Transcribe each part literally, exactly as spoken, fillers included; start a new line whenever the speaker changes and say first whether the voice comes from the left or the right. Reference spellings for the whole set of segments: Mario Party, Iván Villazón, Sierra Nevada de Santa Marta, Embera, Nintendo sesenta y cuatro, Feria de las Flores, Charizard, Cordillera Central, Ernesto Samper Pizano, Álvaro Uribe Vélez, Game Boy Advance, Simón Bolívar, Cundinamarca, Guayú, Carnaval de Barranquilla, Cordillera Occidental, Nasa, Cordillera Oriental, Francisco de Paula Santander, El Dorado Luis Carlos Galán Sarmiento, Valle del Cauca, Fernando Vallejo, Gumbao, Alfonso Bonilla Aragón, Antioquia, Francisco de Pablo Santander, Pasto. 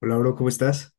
left: Hola, bro, ¿cómo estás?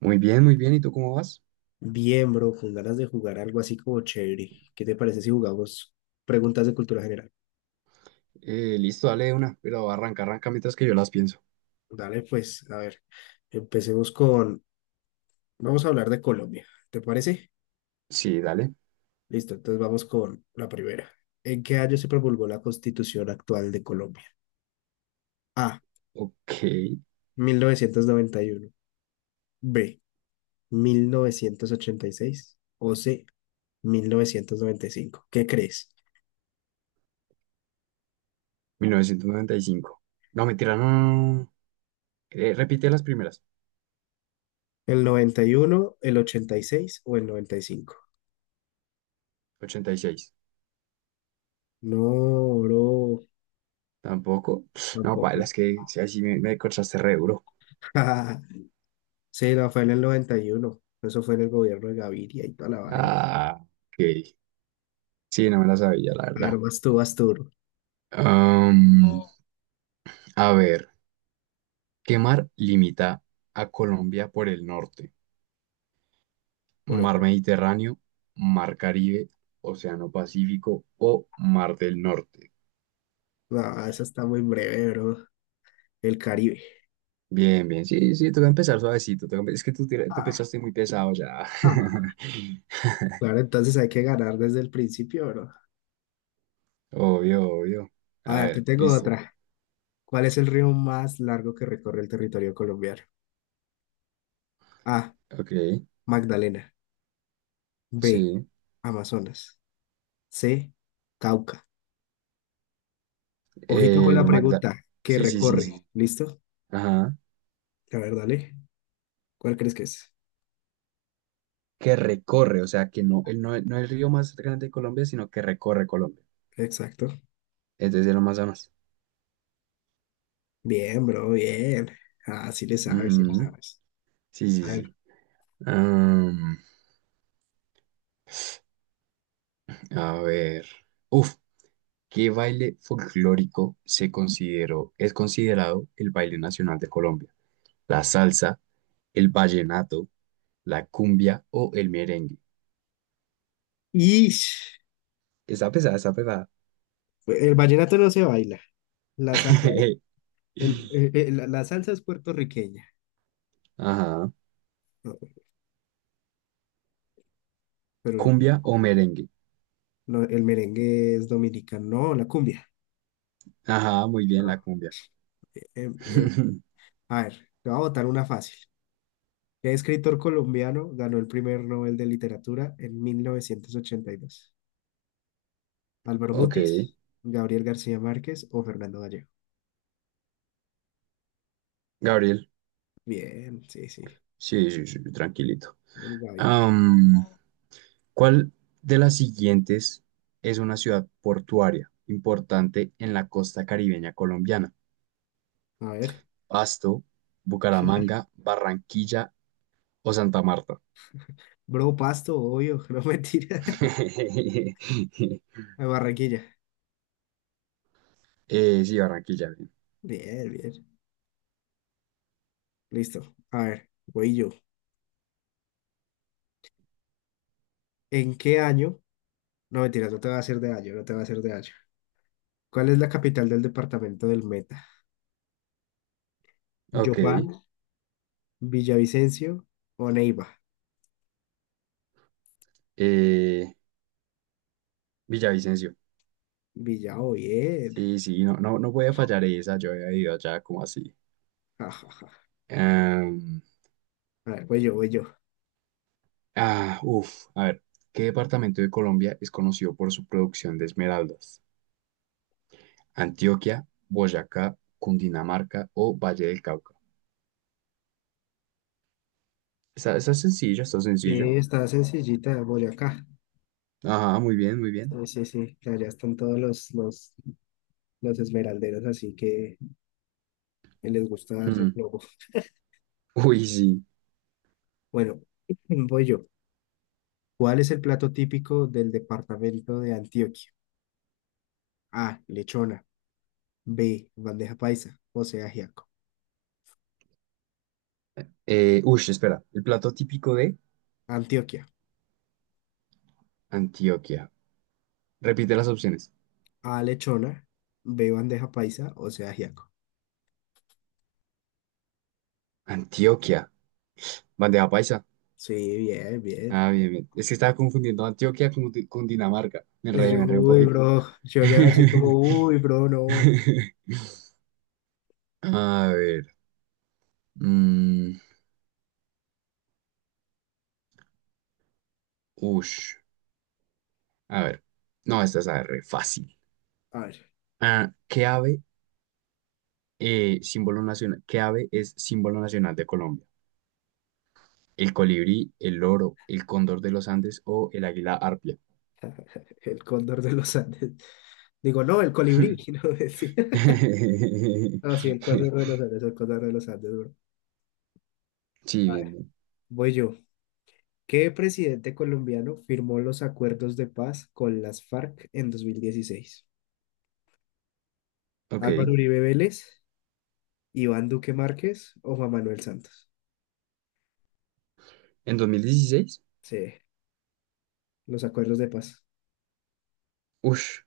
right: Muy bien, muy bien. ¿Y tú cómo vas?
left: Bien, bro, con ganas de jugar algo así como chévere. ¿Qué te parece si jugamos preguntas de cultura general?
right: Eh, listo, dale de una, pero arranca, arranca mientras que yo las pienso.
left: Dale, pues, a ver, empecemos con... Vamos a hablar de Colombia, ¿te parece?
right: Sí, dale.
left: Listo, entonces vamos con la primera. ¿En qué año se promulgó la constitución actual de Colombia? A,
right: Ok,
left: mil novecientos noventa y uno. B, mil novecientos ochenta y seis. O C, mil novecientos noventa y cinco. ¿Qué crees?
right: mil novecientos noventa y cinco. No, mentira, no, no, no. No. Eh, repite las primeras.
left: ¿El noventa y uno, el ochenta y seis o el noventa y cinco?
right: ochenta y seis.
left: No, bro,
right: Tampoco. No, paila,
left: tampoco.
right: es que si así me, me cortaste re duro.
left: Sí, no, fue en el noventa y uno. Eso fue en el gobierno de Gaviria y toda la vaina.
right: Ah, ok. Sí, no me la sabía, la
left: A ver,
right: verdad.
left: vas tú, vas tú, bro.
right: Am, a ver, ¿qué mar limita a Colombia por el norte?
left: Por el...
right: Mar Mediterráneo, Mar Caribe, Océano Pacífico o Mar del Norte.
left: No, esa está muy breve, bro. El Caribe.
right: Bien, bien, sí, sí, toca empezar suavecito. Toca empe- es que tú, tira- tú
left: Ah,
right: empezaste muy pesado ya.
left: ah. Claro, entonces hay que ganar desde el principio, bro.
right: Obvio, obvio.
left: A
right: A
left: ver, te
right: ver,
left: tengo
right: listo.
left: otra. ¿Cuál es el río más largo que recorre el territorio colombiano? A.
right: Ok,
left: Magdalena. B.
right: sí.
left: Amazonas. C. Cauca. Ojito con la
right: El Magda.
left: pregunta. ¿Qué
right: Sí, sí, sí,
left: recorre?
right: sí.
left: ¿Listo?
right: Ajá.
left: A ver, dale. ¿Cuál crees que es?
right: Que recorre, o sea, que no, el, no, no el río más grande de Colombia, sino que recorre Colombia.
left: Exacto.
right: Es desde el Amazonas.
left: Bien, bro, bien. Ah, sí le sabes, sí le, oh,
right: Ujú.
left: sabes.
right: Sí, sí,
left: A ver.
right: sí. Am, a ver. Uf. ¿Qué baile folclórico se consideró, es considerado el baile nacional de Colombia? ¿La salsa, el vallenato, la cumbia o el merengue?
left: Y
right: Está pesada, está pesada.
left: el vallenato no se baila. La salsa, el, eh, eh, la, la salsa es puertorriqueña,
right: Ajá.
left: no, pero la...
right: ¿Cumbia o merengue?
left: no, el merengue es dominicano, no, la cumbia.
right: Ajá, muy bien,
left: No,
right: la cumbia.
left: bien, bien. A ver, te voy a botar una fácil. ¿Qué escritor colombiano ganó el primer Nobel de Literatura en mil novecientos ochenta y dos? ¿Álvaro
right: Ok,
left: Mutis, Gabriel García Márquez o Fernando Vallejo?
right: Gabriel.
left: Bien, sí, sí.
right: Sí, sí, sí, tranquilito.
left: El Gaby.
right: Am, ¿cuál de las siguientes es una ciudad portuaria importante en la costa caribeña colombiana?
left: A ver.
right: Pasto, Bucaramanga, Barranquilla o Santa Marta.
left: Bro, Pasto, obvio, no mentira. De Barranquilla.
right: Eh, sí, Barranquilla, bien.
left: Bien, bien. Listo. A ver, voy yo. ¿En qué año? No mentiras, no te va a hacer de año, no te va a hacer de año. ¿Cuál es la capital del departamento del Meta?
right: Ok.
left: ¿Yopal, Villavicencio o Neiva?
right: eh, Villavicencio.
left: Villao, bien.
right: Sí, sí, no, no, no voy a fallar esa, yo había ido allá como así.
left: Ja, ja, ja.
right: Em,
left: A ver, voy yo, voy yo.
right: ah, uf, a ver, ¿qué departamento de Colombia es conocido por su producción de esmeraldas? Antioquia, Boyacá, Cundinamarca o Valle del Cauca. Está, está sencillo, está
left: Sí,
right: sencillo.
left: está sencillita, Boyacá.
right: Ajá, muy bien, muy bien.
left: Sí, sí, sí. Allá están todos los, los, los esmeralderos, así que les gusta darse
right: Hmm,
left: globo.
right: uy, sí.
left: Bueno, voy yo. ¿Cuál es el plato típico del departamento de Antioquia? A. Lechona. B. Bandeja paisa. O sea, ajiaco.
right: Eh, ush, espera. El plato típico de
left: Antioquia.
right: Antioquia. Repite las opciones.
left: A. Lechona. B. Bandeja paisa. O sea, ajiaco.
right: Antioquia. Bandeja paisa.
left: Sí, bien, bien.
right: Ah, bien, bien. Es que estaba confundiendo Antioquia con, Di- con Dinamarca. Me enredé, me
left: Yo,
right: enredé un
left: uy,
right: poquito.
left: bro. Yo ya voy a decir como, uy, bro, no.
right: A ver. mm, ush. A ver. No, esta es a ver, re fácil.
left: A ver,
right: Ah, ¿qué ave, eh, símbolo nacional, qué ave es símbolo nacional de Colombia? ¿El colibrí, el loro, el cóndor de los Andes o el águila arpia?
left: el cóndor de los Andes. Digo, no, el colibrí. No, sí, no, sí, el cóndor de los Andes, el cóndor de los Andes, bro.
right: Sí,
left: A
right: bien,
left: ver,
right: bien.
left: voy yo. ¿Qué presidente colombiano firmó los acuerdos de paz con las F A R C en dos mil dieciséis?
right: Ok.
left: Álvaro Uribe Vélez, Iván Duque Márquez o Juan Manuel Santos.
right: En dos mil dieciséis,
left: Sí, los acuerdos de paz.
right: ush,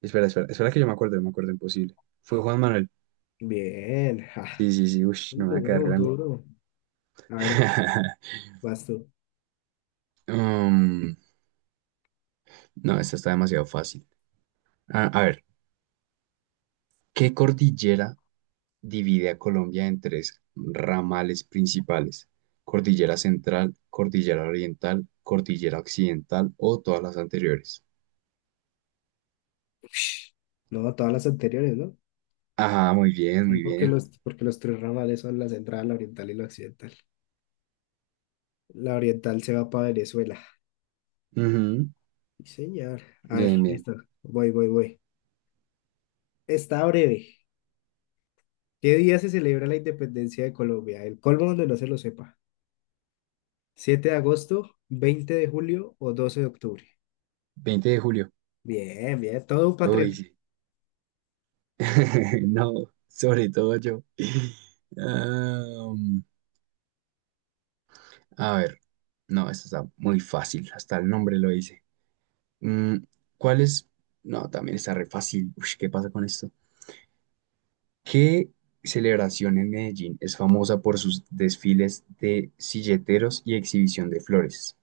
right: espera, espera, espera que yo me acuerdo, yo me acuerdo imposible. Fue Juan Manuel.
left: Bien, ja,
right: Sí, sí, sí, ush,
left: un
right: no me va a
left: duro,
right: quedar
left: un
right: grande.
left: duro. A ver, vas tú.
right: Um, no, esta está demasiado fácil. A, a ver, ¿qué cordillera divide a Colombia en tres ramales principales? Cordillera Central, Cordillera Oriental, Cordillera Occidental o todas las anteriores.
left: Ush, no, todas las anteriores, ¿no?
right: Ajá, muy bien,
left: No,
right: muy
left: Porque
right: bien.
left: los, porque los tres ramales son la central, la oriental y la occidental. La oriental se va para Venezuela.
right: Ujú.
left: Sí, señor. A ver,
right: Bien, bien.
left: listo. Voy, voy, voy. Está breve. ¿Qué día se celebra la independencia de Colombia? El colmo donde no se lo sepa. ¿Siete de agosto, veinte de julio o doce de octubre?
right: Veinte de julio.
left: Bien, bien, todo un
right: Uy,
left: patriota.
right: sí. No, sobre todo yo. Am, a ver, no, esto está muy fácil, hasta el nombre lo dice. Mm, ¿cuál es? No, también está re fácil. Uy, ¿qué pasa con esto? ¿Qué celebración en Medellín es famosa por sus desfiles de silleteros y exhibición de flores?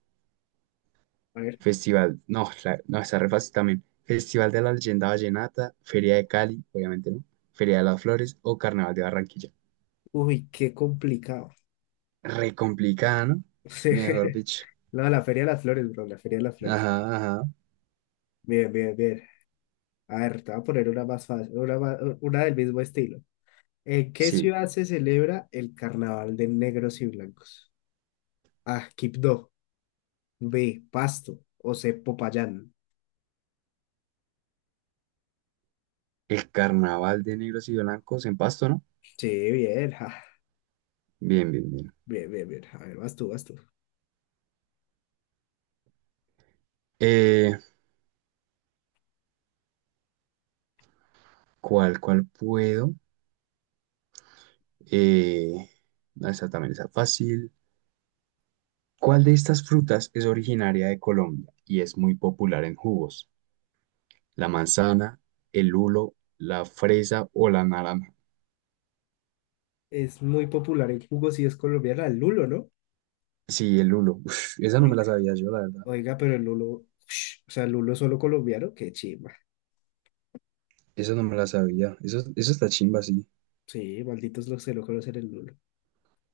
left: A ver,
right: Festival, no, la- no, está re fácil también. Festival de la Leyenda Vallenata, Feria de Cali, obviamente no, Feria de las Flores o Carnaval de Barranquilla.
left: uy, qué complicado.
right: Re complicada, ¿no? Mejor
left: Sí.
right: dicho.
left: No, la Feria de las Flores, bro, la Feria de las Flores.
right: Ajá, ajá.
left: Bien, bien, bien. A ver, te voy a poner una más fácil, una, ma- una del mismo estilo. ¿En qué
right: Sí.
left: ciudad se celebra el Carnaval de Negros y Blancos? A, Quibdó, B, Pasto o C, Popayán.
right: El carnaval de negros y blancos en Pasto, ¿no?
left: Sí, bien, ja.
right: Bien, bien, bien.
left: Bien, bien, bien. A ver, vas tú, vas tú.
right: Eh, ¿cuál, cuál puedo? Eh, no, esta también está fácil. ¿Cuál de estas frutas es originaria de Colombia y es muy popular en jugos? ¿La manzana, el lulo, la fresa o la naranja?
left: Es muy popular en jugos y es colombiana, el lulo, ¿no?
right: Sí, el lulo. Uf, esa no me la
left: Oiga,
right: sabía yo, la verdad.
left: oiga, pero el lulo, ush, o sea, el lulo solo colombiano, qué chimba.
right: Esa no me la sabía. Eso, eso está chimba, sí.
left: Sí, malditos los que no conocen el lulo.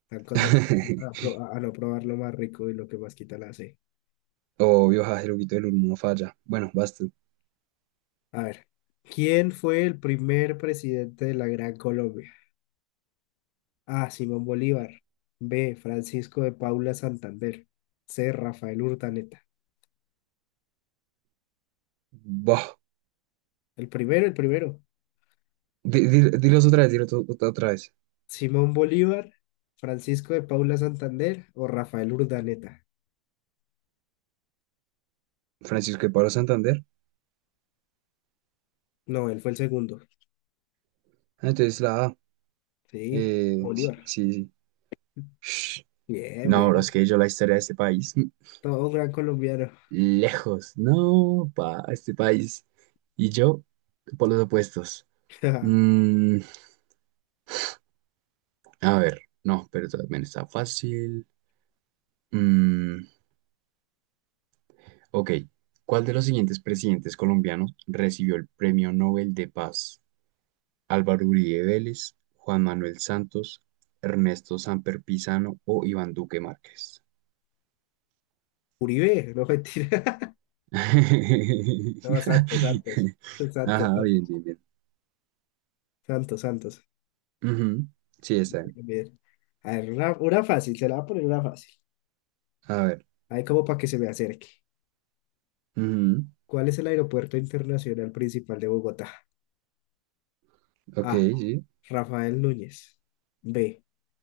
left: Están condenados a, pro- a no probar lo más rico y lo que más quita la C.
right: Obvio, Jajiruquito del Olmo no falla. Bueno, basta.
left: A ver, ¿quién fue el primer presidente de la Gran Colombia? A. Simón Bolívar. B. Francisco de Paula Santander. C. Rafael Urdaneta.
right: Bah.
left: El primero, el primero.
right: Di- di- Dilos otra vez, dilos to- to- otra vez.
left: Simón Bolívar, Francisco de Paula Santander o Rafael Urdaneta.
right: Francisco de Pablo Santander.
left: No, él fue el segundo.
right: Ah, entonces la A.
left: Sí,
right: Eh, sí,
left: Bolívar.
right: sí. Sí. Shh.
left: Bien,
right: No, bro, es
left: bien.
right: que yo la historia de este país. mm,
left: Todo un gran colombiano.
right: Lejos. No, pa, este país. Y yo, por los opuestos. Mm, a ver, no, pero también está fácil. Mm, ok. ¿Cuál de los siguientes presidentes colombianos recibió el Premio Nobel de Paz? Álvaro Uribe Vélez, Juan Manuel Santos, Ernesto Samper Pizano o Iván Duque Márquez.
left: Uribe, no mentira. No, Santos, Santos. Santos,
right: Ajá, bien, bien, bien.
left: Santos, Santos.
right: Ujú, sí,
left: Bien,
right: está bien.
left: bien. A ver, una, una fácil, se la va a poner una fácil.
right: A ver.
left: Ahí como para que se me acerque.
right: Ujú.
left: ¿Cuál es el aeropuerto internacional principal de Bogotá?
right: Ok,
left: A.
right: sí.
left: Rafael Núñez. B.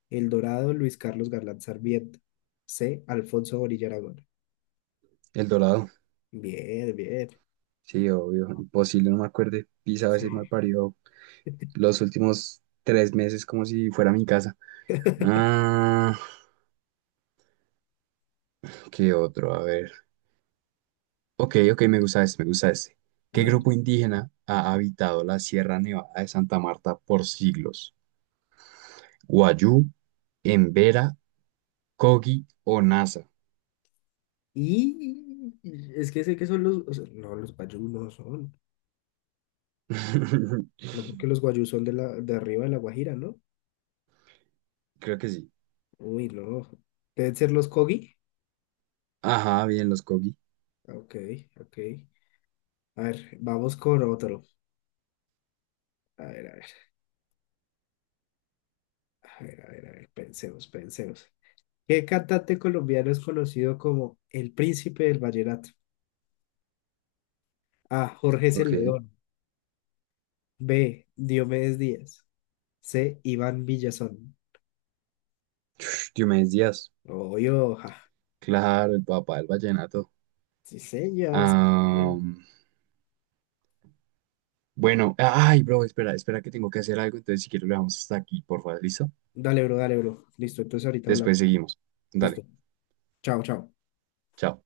left: El Dorado Luis Carlos Galán Sarmiento. C. Alfonso Bonilla Aragón.
right: El Dorado.
left: Bien, bien.
right: Sí, obvio. Imposible, no me acuerde. Pisaba
left: Sí.
right: ese mal parido los últimos tres meses como si fuera mi casa. Ah, ¿qué otro? A ver. Ok, ok, me gusta ese, me gusta ese.
left: A
right: ¿Qué
left: ver.
right: grupo indígena ha habitado la Sierra Nevada de Santa Marta por siglos? Guayú, Embera, Kogi o Nasa.
left: Y es que sé que son los, o sea, no, los guayú no son, no porque los guayú son de la, de arriba de la Guajira, ¿no?
right: Creo que sí.
left: Uy, no, deben ser los Kogi.
right: Ajá, bien, los Kogi.
left: Ok, ok. A ver, vamos con otro. A ver, a ver, a ver, a ver, a ver, pensemos, pensemos. ¿Qué cantante colombiano es conocido como el príncipe del vallenato? A, Jorge
right: Ok.
left: Celedón. B, Diomedes Díaz. C, Iván Villazón.
right: Diomedes Díaz.
left: Oyo, ja.
right: Claro, el papá del vallenato.
left: Sí, señor, sí, señor.
right: Am, bueno, ay, bro, espera, espera que tengo que hacer algo, entonces si quiero lo dejamos hasta aquí, por favor, ¿listo?
left: Dale, bro, dale, bro. Listo, entonces ahorita
right: Después
left: hablamos.
right: seguimos.
left: Listo.
right: Dale,
left: Chao, chao.
right: chao.